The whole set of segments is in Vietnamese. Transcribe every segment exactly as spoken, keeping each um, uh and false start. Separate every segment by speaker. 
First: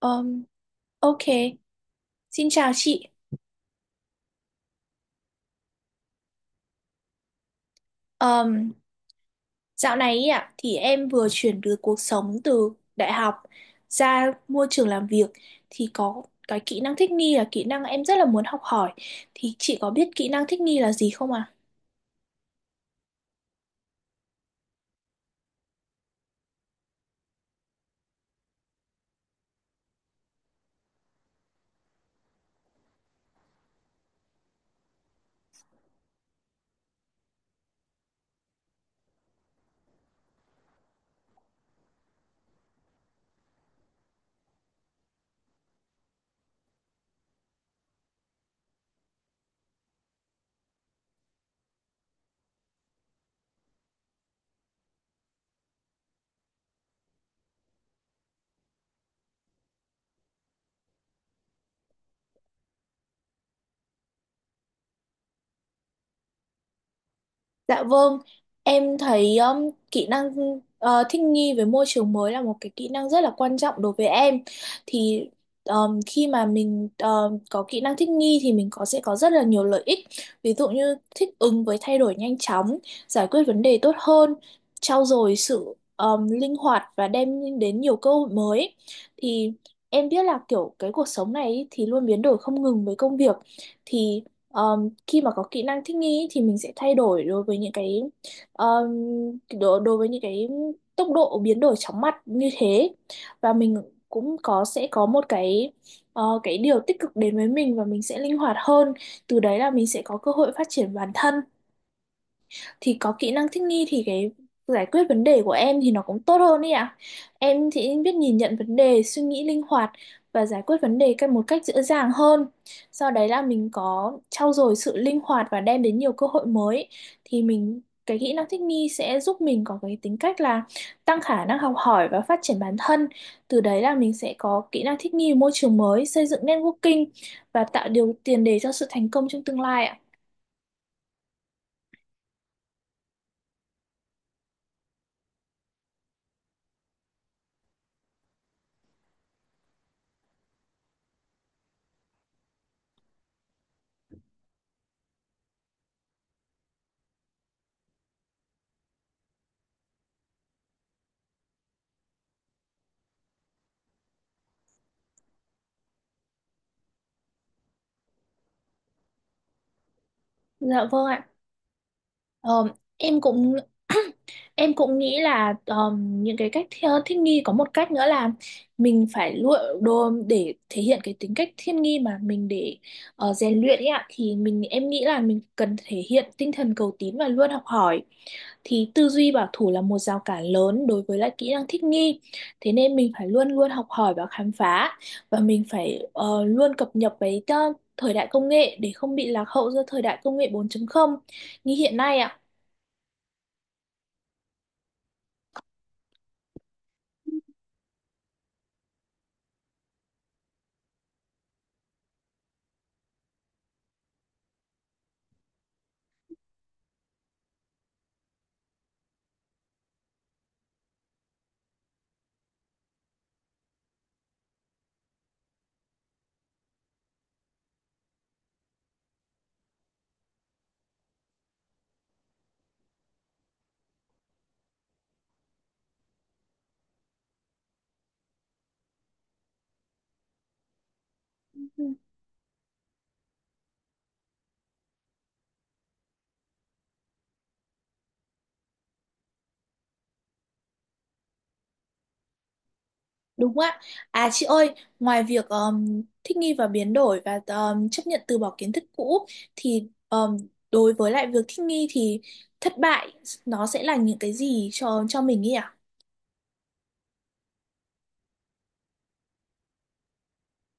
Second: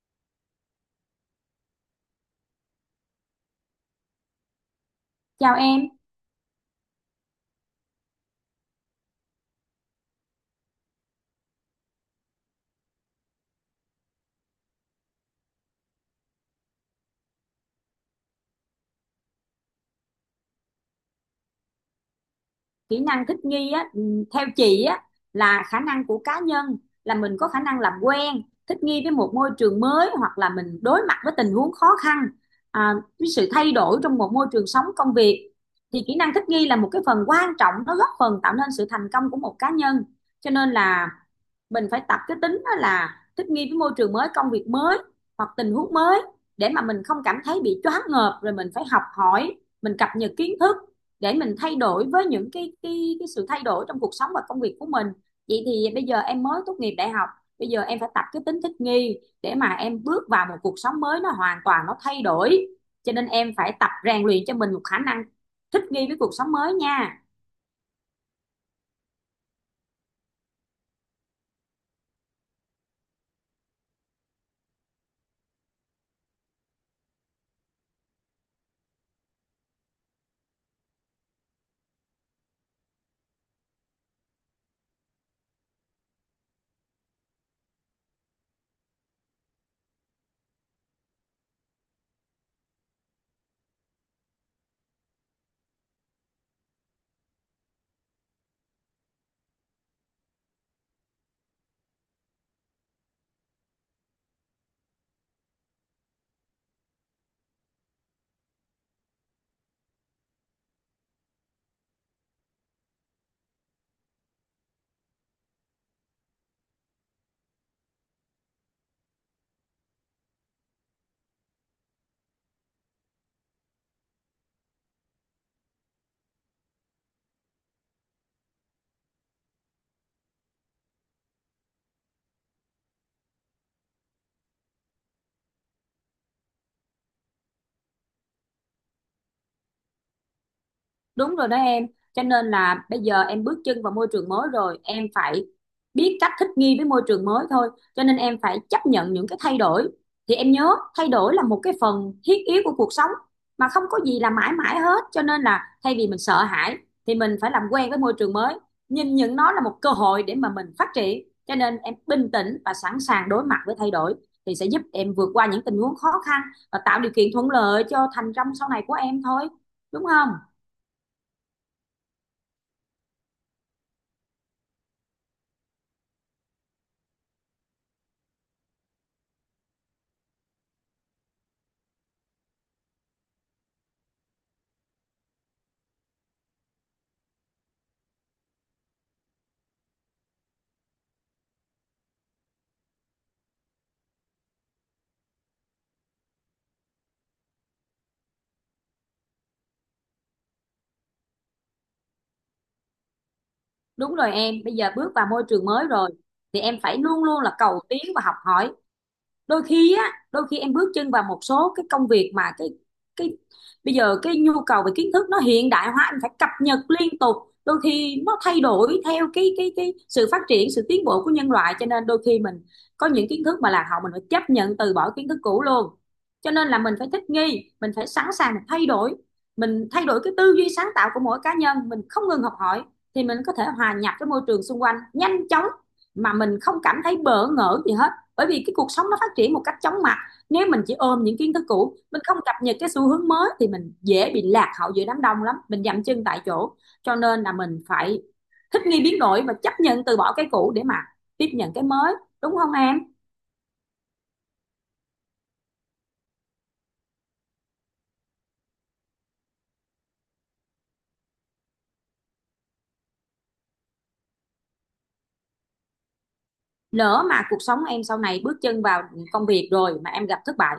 Speaker 1: Um, ok, Xin chào chị.
Speaker 2: Chào em.
Speaker 1: Um, Dạo này ý ạ thì em vừa chuyển được cuộc sống từ đại học ra môi trường làm việc thì có cái kỹ năng thích nghi là kỹ năng em rất là muốn học hỏi. Thì chị có biết kỹ năng thích nghi là gì không ạ?
Speaker 2: Kỹ năng thích nghi á, ừm, theo chị á, là khả năng của cá nhân, là mình có khả năng làm quen, thích nghi với một môi trường mới, hoặc là mình đối mặt với tình huống khó khăn, à, với sự thay đổi trong một môi trường sống công việc. Thì kỹ năng thích nghi là một cái phần quan trọng, nó góp phần tạo nên sự thành công của một cá nhân. Cho nên là mình phải tập cái tính đó, là thích nghi với môi trường mới, công việc mới hoặc tình huống mới, để mà mình không cảm thấy bị choáng ngợp, rồi mình phải học hỏi, mình cập nhật kiến thức để mình thay đổi với những cái cái cái sự thay đổi trong cuộc sống và công việc của mình. Vậy thì bây giờ em mới tốt nghiệp đại học, bây giờ em phải tập cái tính thích nghi để mà em bước vào một cuộc sống mới, nó hoàn toàn nó thay đổi, cho nên em phải tập rèn luyện cho mình một khả năng thích nghi với cuộc sống mới nha.
Speaker 1: Dạ vâng, em thấy um, kỹ năng ờ, thích nghi với môi trường mới là một cái kỹ năng rất là quan trọng đối với em. Thì um, khi mà mình um, có kỹ năng thích nghi thì mình có sẽ có rất là nhiều lợi ích. Ví dụ như thích ứng với thay đổi nhanh chóng, giải quyết vấn đề tốt hơn, trau dồi sự um, linh hoạt và đem đến nhiều cơ hội mới. Thì em biết là kiểu cái cuộc sống này ý thì luôn biến đổi không ngừng với công việc. Thì ờ, khi mà có kỹ năng thích nghi thì mình sẽ thay đổi đối với những cái um, đối, đối với những cái tốc độ biến đổi chóng mặt như thế và mình cũng có sẽ có một cái ờ, cái điều tích cực đến với mình và mình sẽ linh hoạt hơn, từ đấy là mình sẽ có cơ hội phát triển bản thân. Thì có kỹ năng thích nghi thì cái giải quyết vấn đề của em thì nó cũng tốt hơn ý ạ. Em thì biết nhìn nhận vấn đề, suy nghĩ linh hoạt và giải quyết vấn đề cách một cách dễ dàng hơn. Sau đấy là mình có trau dồi sự linh hoạt và đem đến nhiều cơ hội mới thì mình cái kỹ năng thích nghi sẽ giúp mình có cái tính cách là tăng khả năng học hỏi và phát triển bản thân. Từ đấy là mình sẽ có kỹ năng thích nghi với môi trường mới, xây dựng networking và tạo điều tiền đề cho sự thành công trong tương lai ạ.
Speaker 2: Đúng rồi đó em, cho nên là bây giờ em bước chân vào môi trường mới rồi, em phải biết cách thích nghi với môi trường mới thôi, cho nên em phải chấp nhận những cái thay đổi. Thì em nhớ, thay đổi là một cái phần thiết yếu của cuộc sống, mà không có gì là mãi mãi hết, cho nên là thay vì mình sợ hãi thì mình phải làm quen với môi trường mới, nhìn nhận nó là một cơ hội để mà mình phát triển. Cho nên em bình tĩnh và sẵn sàng đối mặt với thay đổi thì sẽ giúp em vượt qua những tình huống khó khăn và tạo điều kiện thuận lợi cho thành công sau này của em thôi, đúng không?
Speaker 1: Dạ vâng ạ. Ờ, em cũng em cũng nghĩ là ờm, những cái cách thi- thích nghi có một cách nữa là mình phải lựa đồ để thể hiện cái tính cách thiên nghi mà mình, để ờ, rèn luyện ấy ạ, thì mình em nghĩ là mình cần thể hiện tinh thần cầu tín và luôn học hỏi. Thì tư duy bảo thủ là một rào cản lớn đối với lại kỹ năng thích nghi, thế nên mình phải luôn luôn học hỏi và khám phá và mình phải ờ, luôn cập nhật với ờ, thời đại công nghệ để không bị lạc hậu do thời đại công nghệ bốn chấm không như hiện nay ạ.
Speaker 2: Đúng rồi em, bây giờ bước vào môi trường mới rồi thì em phải luôn luôn là cầu tiến và học hỏi. đôi khi á Đôi khi em bước chân vào một số cái công việc mà cái cái bây giờ cái nhu cầu về kiến thức nó hiện đại hóa, anh phải cập nhật liên tục. Đôi khi nó thay đổi theo cái cái cái sự phát triển, sự tiến bộ của nhân loại, cho nên đôi khi mình có những kiến thức mà lạc hậu, mình phải chấp nhận từ bỏ kiến thức cũ luôn. Cho nên là mình phải thích nghi, mình phải sẵn sàng, mình thay đổi mình thay đổi cái tư duy sáng tạo của mỗi cá nhân, mình không ngừng học hỏi thì mình có thể hòa nhập với môi trường xung quanh nhanh chóng, mà mình không cảm thấy bỡ ngỡ gì hết. Bởi vì cái cuộc sống nó phát triển một cách chóng mặt, nếu mình chỉ ôm những kiến thức
Speaker 1: Ừ,
Speaker 2: cũ, mình không cập nhật cái xu hướng mới thì mình dễ bị lạc hậu giữa đám đông lắm, mình dậm chân tại chỗ. Cho nên là mình phải thích nghi, biến đổi và chấp nhận từ bỏ cái cũ để mà tiếp nhận cái mới, đúng không em?
Speaker 1: đúng ạ. À chị ơi, ngoài việc um, thích nghi và biến đổi và um, chấp nhận từ bỏ kiến thức cũ thì um, đối với lại việc thích nghi thì thất bại nó sẽ là những cái gì cho cho mình nhỉ?
Speaker 2: Lỡ mà cuộc sống em sau này bước chân vào công việc rồi mà em gặp thất bại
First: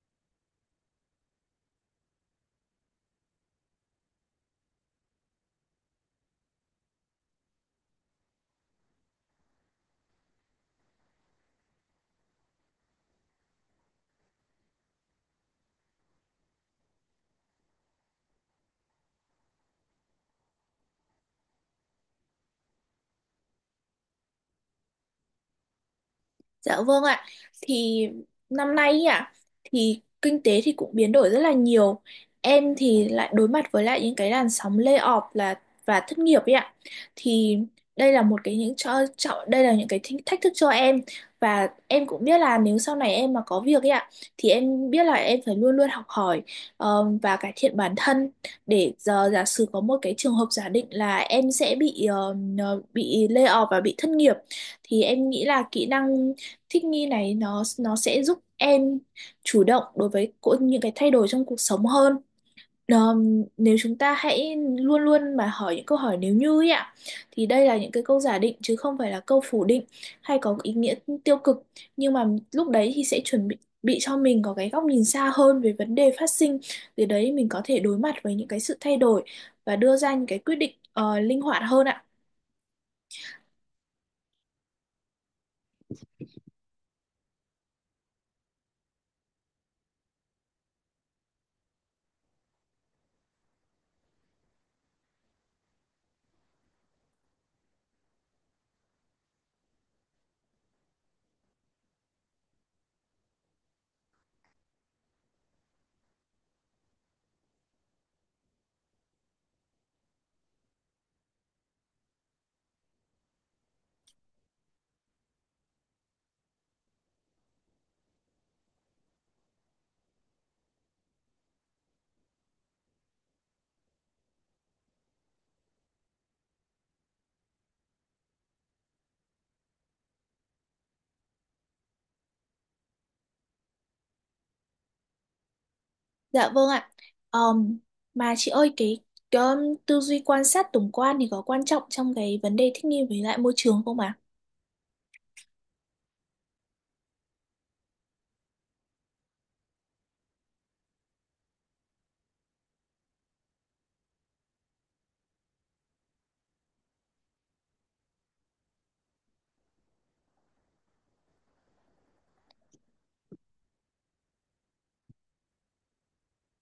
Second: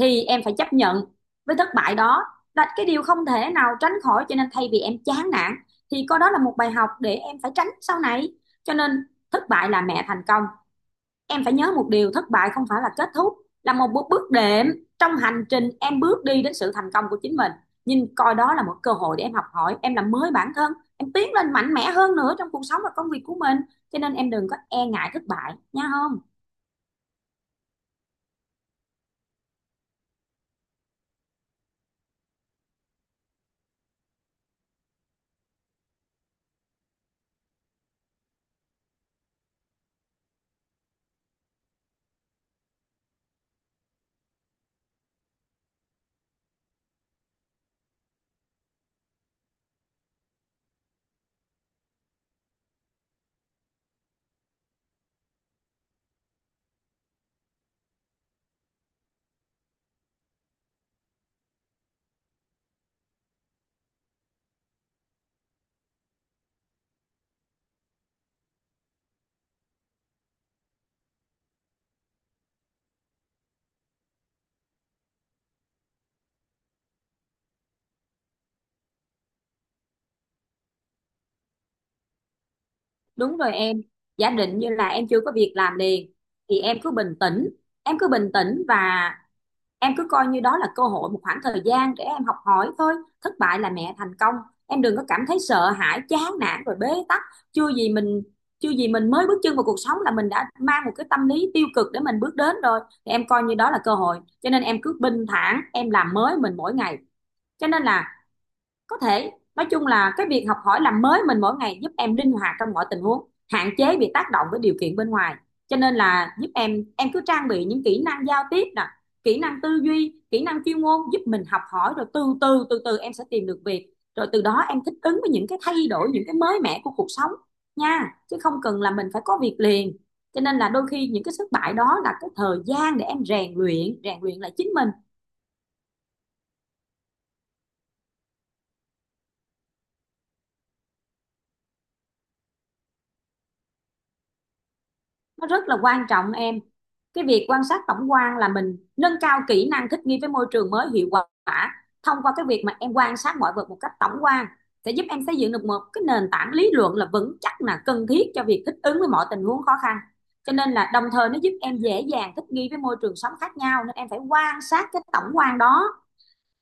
Speaker 2: thì em phải chấp nhận với thất bại đó, là cái điều không thể nào tránh khỏi, cho nên thay vì em chán nản thì coi đó là một bài học để em phải tránh sau này. Cho nên thất bại là mẹ thành công, em phải nhớ một điều, thất bại không phải là kết thúc, là một bước đệm trong hành trình em bước đi đến sự thành công của chính mình. Nhìn coi đó là một cơ hội để em học hỏi, em làm mới bản thân, em tiến lên mạnh mẽ hơn nữa trong cuộc sống và công việc của mình, cho nên em đừng có e ngại thất bại nha, không?
Speaker 1: Dạ vâng ạ. Thì năm nay ý ạ thì kinh tế thì cũng biến đổi rất là nhiều. Em thì lại đối mặt với lại những cái làn sóng layoff là và thất nghiệp ấy ạ. Thì đây là một cái những cho, cho đây là những cái thách thách thức cho em và em cũng biết là nếu sau này em mà có việc ấy ạ thì em biết là em phải luôn luôn học hỏi ờ, và cải thiện bản thân, để giờ giả sử có một cái trường hợp giả định là em sẽ bị ờ, bị layoff và bị thất nghiệp thì em nghĩ là kỹ năng thích nghi này nó nó sẽ giúp em chủ động đối với cô- những cái thay đổi trong cuộc sống hơn. Ờm, nếu chúng ta hãy luôn luôn mà hỏi những câu hỏi nếu như ấy ạ, thì đây là những cái câu giả định chứ không phải là câu phủ định hay có ý nghĩa tiêu cực, nhưng mà lúc đấy thì sẽ chuẩn bị bị cho mình có cái góc nhìn xa hơn về vấn đề phát sinh, từ đấy mình có thể đối mặt với những cái sự thay đổi và đưa ra những cái quyết định ờ, linh hoạt hơn ạ.
Speaker 2: Đúng rồi em, giả định như là em chưa có việc làm liền thì em cứ bình tĩnh em cứ bình tĩnh và em cứ coi như đó là cơ hội, một khoảng thời gian để em học hỏi thôi. Thất bại là mẹ thành công, em đừng có cảm thấy sợ hãi, chán nản rồi bế tắc. Chưa gì mình chưa gì mình mới bước chân vào cuộc sống là mình đã mang một cái tâm lý tiêu cực để mình bước đến rồi. Thì em coi như đó là cơ hội, cho nên em cứ bình thản, em làm mới mình mỗi ngày. Cho nên là, có thể nói chung là cái việc học hỏi làm mới mình mỗi ngày giúp em linh hoạt trong mọi tình huống, hạn chế bị tác động với điều kiện bên ngoài. Cho nên là giúp em em cứ trang bị những kỹ năng giao tiếp nè, kỹ năng tư duy, kỹ năng chuyên môn, giúp mình học hỏi, rồi từ từ từ từ em sẽ tìm được việc, rồi từ đó em thích ứng với những cái thay đổi, những cái mới mẻ của cuộc sống nha, chứ không cần là mình phải có việc liền. Cho nên là đôi khi những cái thất bại đó là cái thời gian để em rèn luyện rèn luyện lại chính mình.
Speaker 1: Dạ vâng ạ. Ờm, mà chị ơi cái, cái um, tư duy quan sát tổng quan thì có quan trọng trong cái vấn đề thích nghi với lại môi trường không ạ?
Speaker 2: Nó rất là quan trọng em, cái việc quan sát tổng quan là mình nâng cao kỹ năng thích nghi với môi trường mới hiệu quả. Thông qua cái việc mà em quan sát mọi vật một cách tổng quan sẽ giúp em xây dựng được một cái nền tảng lý luận là vững chắc, là cần thiết cho việc thích ứng với mọi tình huống khó khăn. Cho nên là đồng thời nó giúp em dễ dàng thích nghi với môi trường sống khác nhau, nên em phải quan sát cái tổng quan đó,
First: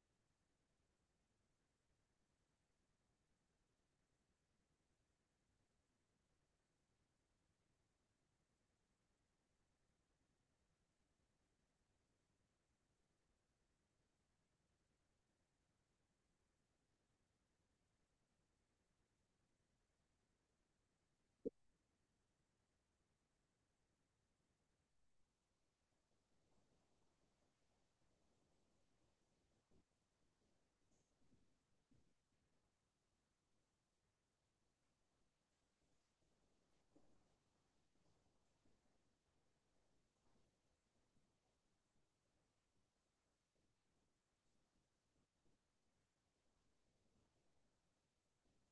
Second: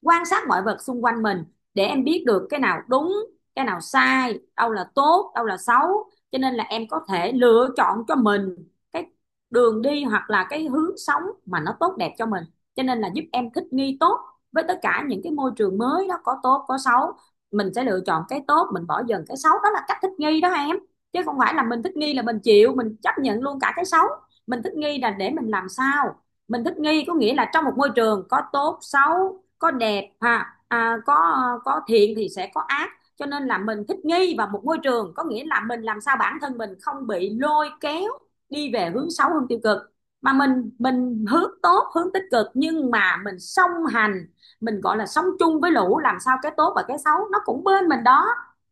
Speaker 2: quan sát mọi vật xung quanh mình để em biết được cái nào đúng, cái nào sai, đâu là tốt, đâu là xấu, cho nên là em có thể lựa chọn cho mình cái đường đi, hoặc là cái hướng sống mà nó tốt đẹp cho mình. Cho nên là giúp em thích nghi tốt với tất cả những cái môi trường mới đó, có tốt có xấu, mình sẽ lựa chọn cái tốt, mình bỏ dần cái xấu, đó là cách thích nghi đó em. Chứ không phải là mình thích nghi là mình chịu, mình chấp nhận luôn cả cái xấu. Mình thích nghi là để mình làm sao, mình thích nghi có nghĩa là trong một môi trường có tốt xấu, có đẹp ha, à, có có thiện thì sẽ có ác, cho nên là mình thích nghi vào một môi trường có nghĩa là mình làm sao bản thân mình không bị lôi kéo đi về hướng xấu, hướng tiêu cực, mà mình mình hướng tốt, hướng tích cực, nhưng mà mình song hành, mình gọi là sống chung với lũ, làm sao cái tốt và cái xấu nó cũng bên mình đó,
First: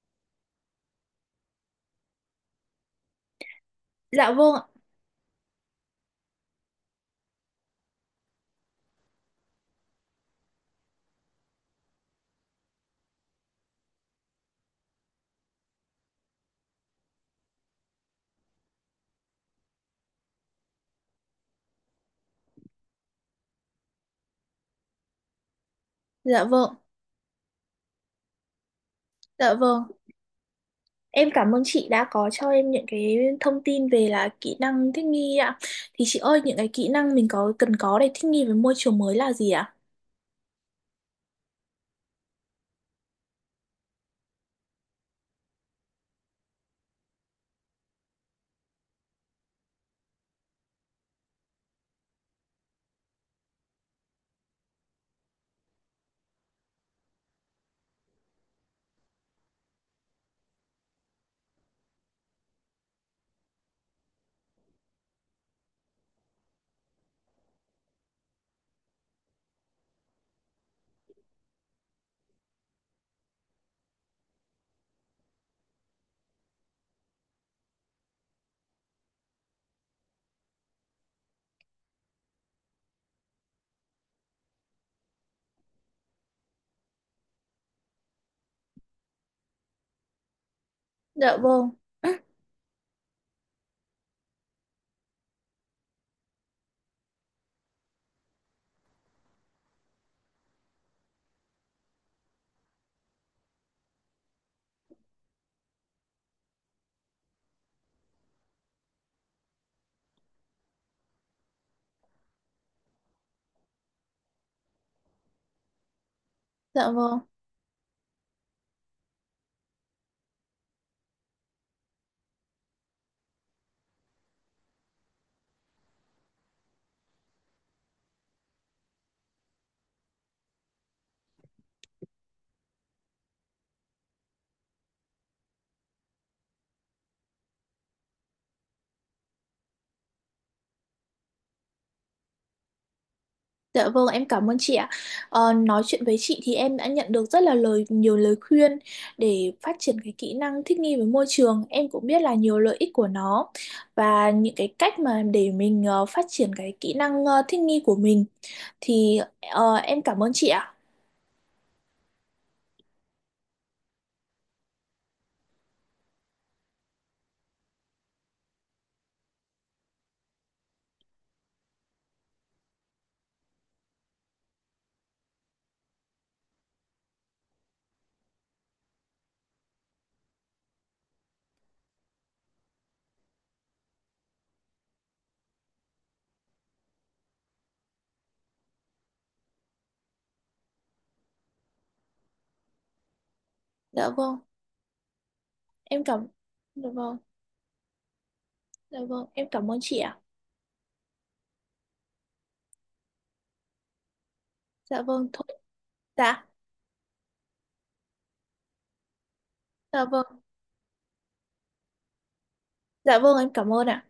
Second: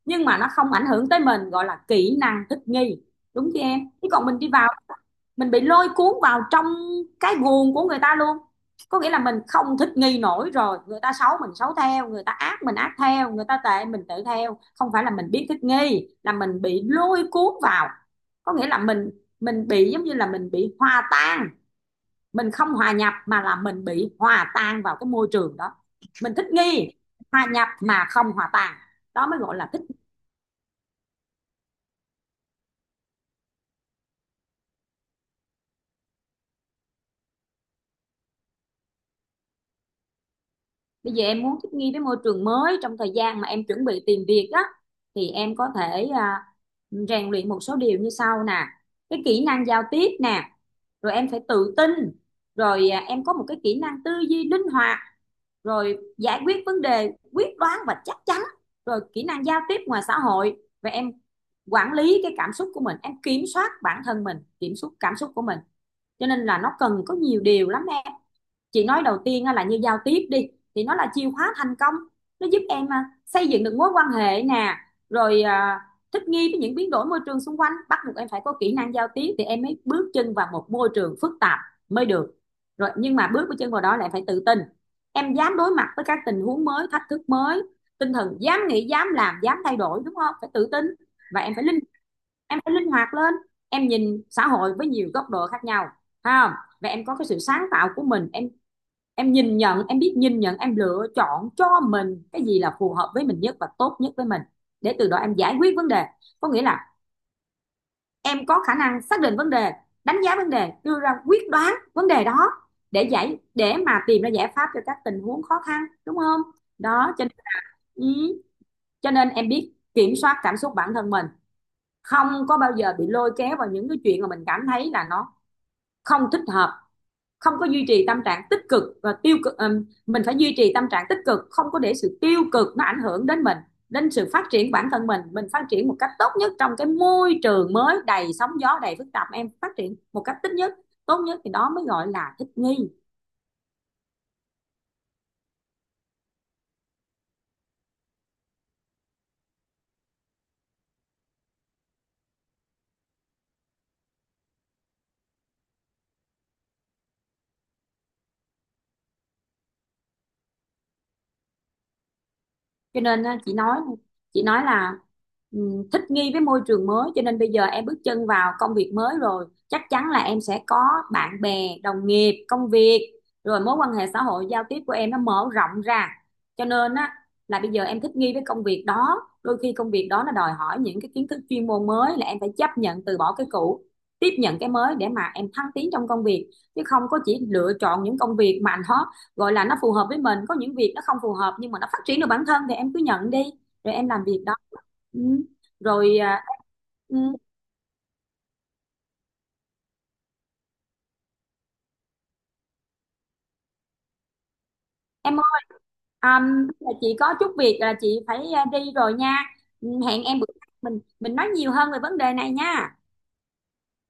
Speaker 2: nhưng mà nó không ảnh hưởng tới mình, gọi là kỹ năng thích nghi, đúng chứ em? Chứ còn
Speaker 1: Dạ
Speaker 2: mình đi
Speaker 1: vâng ạ.
Speaker 2: vào, mình bị lôi cuốn vào trong cái guồng của người ta luôn, có nghĩa là mình không thích nghi nổi rồi, người ta xấu mình xấu theo, người ta ác mình ác theo, người ta tệ mình tệ theo, không phải là mình biết thích nghi, là mình bị lôi cuốn vào, có nghĩa là mình mình bị giống như là mình bị hòa tan, mình không hòa nhập, mà là mình bị hòa tan vào cái môi trường đó. Mình
Speaker 1: Dạ
Speaker 2: thích
Speaker 1: vâng.
Speaker 2: nghi, hòa nhập mà không hòa tan, đó mới
Speaker 1: Dạ
Speaker 2: gọi là thích.
Speaker 1: vâng. Em cảm ơn chị đã có cho em những cái thông tin về là kỹ năng thích nghi ạ. Thì chị ơi, những cái kỹ năng mình có cần có để thích nghi với môi trường mới là gì ạ?
Speaker 2: Bây giờ em muốn thích nghi với môi trường mới trong thời gian mà em chuẩn bị tìm việc á, thì em có thể à, rèn luyện một số điều như sau nè. Cái kỹ năng giao tiếp nè, rồi em phải tự tin, rồi à, em có một cái kỹ năng tư duy linh hoạt, rồi giải quyết vấn đề quyết đoán và chắc chắn, rồi kỹ năng giao tiếp ngoài xã hội, và em quản lý cái cảm xúc của mình, em kiểm soát bản thân mình, kiểm soát cảm xúc của mình. Cho nên là nó cần có nhiều điều lắm. Chị nói đầu tiên là như giao tiếp đi, thì nó là chìa khóa thành công, nó giúp em à, xây dựng được mối quan hệ nè, rồi à, thích nghi với những biến đổi môi trường xung quanh, bắt buộc em phải có kỹ năng giao tiếp thì em mới bước chân vào một môi trường phức tạp mới được. Rồi nhưng mà bước chân vào đó lại phải tự tin, em dám đối mặt với các tình huống mới, thách thức mới, tinh thần dám nghĩ, dám làm, dám thay đổi, đúng không, phải tự tin.
Speaker 1: Dạ
Speaker 2: Và em phải
Speaker 1: vâng.
Speaker 2: linh em phải linh hoạt lên, em nhìn xã hội với nhiều góc độ khác nhau ha, và em có cái sự sáng tạo của mình. em em nhìn nhận, em biết nhìn nhận, em lựa chọn cho mình cái gì là phù hợp với mình nhất và tốt nhất với mình, để từ đó em giải quyết vấn đề, có nghĩa là em có khả năng xác định vấn đề, đánh giá vấn đề, đưa ra quyết đoán vấn đề đó, để giải, để mà tìm ra giải pháp cho các tình huống khó khăn, đúng không?
Speaker 1: Dạ
Speaker 2: Đó,
Speaker 1: vâng.
Speaker 2: cho nên, ừ, cho nên em biết kiểm soát cảm xúc bản thân mình, không có bao giờ bị lôi kéo vào những cái chuyện mà mình cảm thấy là nó không thích hợp, không có duy trì tâm trạng tích cực và tiêu cực. Ừm, mình phải duy trì tâm trạng tích cực, không có để sự tiêu cực nó ảnh hưởng đến mình, đến sự phát triển bản thân mình. Mình phát triển một cách tốt nhất trong cái môi trường mới đầy sóng gió, đầy phức tạp, em phát triển một cách tích nhất, tốt nhất, thì đó mới gọi là thích nghi.
Speaker 1: Dạ vâng, em cảm ơn chị ạ. Ờ, nói chuyện với chị thì em đã nhận được rất là lời nhiều lời khuyên để phát triển cái kỹ năng thích nghi với môi trường. Em cũng biết là nhiều lợi ích của nó và những cái cách mà để mình ờ, phát triển cái kỹ năng ờ, thích nghi của mình thì ờ, em cảm ơn chị ạ.
Speaker 2: Cho nên á, chị nói chị nói là, ừm, thích nghi với môi trường mới, cho nên bây giờ em bước chân vào công việc mới rồi, chắc chắn là em sẽ có bạn bè, đồng nghiệp, công việc, rồi mối quan hệ xã hội, giao tiếp của em nó mở rộng ra. Cho nên á, là bây giờ em thích nghi với công việc đó, đôi khi công việc đó nó đòi hỏi những cái kiến thức chuyên môn mới, là em phải chấp nhận từ bỏ cái cũ, tiếp nhận cái mới để mà em thăng tiến trong công việc. Chứ không có chỉ lựa chọn những công việc mà nó gọi là nó phù hợp với mình, có những việc nó không phù hợp nhưng mà nó phát triển được bản thân thì em cứ nhận đi, rồi
Speaker 1: Dạ
Speaker 2: em làm
Speaker 1: vâng,
Speaker 2: việc đó. Ừ.
Speaker 1: em
Speaker 2: Rồi
Speaker 1: cảm
Speaker 2: à,
Speaker 1: Dạ vâng,
Speaker 2: ừ,
Speaker 1: dạ vâng, em cảm ơn chị ạ. Dạ vâng,
Speaker 2: em
Speaker 1: thôi.
Speaker 2: ơi, à,
Speaker 1: Dạ,
Speaker 2: là chị có chút việc, là chị phải à, đi rồi nha. Ừ,
Speaker 1: dạ
Speaker 2: hẹn
Speaker 1: vâng.
Speaker 2: em bữa khác mình mình nói nhiều hơn về vấn đề này nha.
Speaker 1: Dạ vâng, em cảm ơn ạ.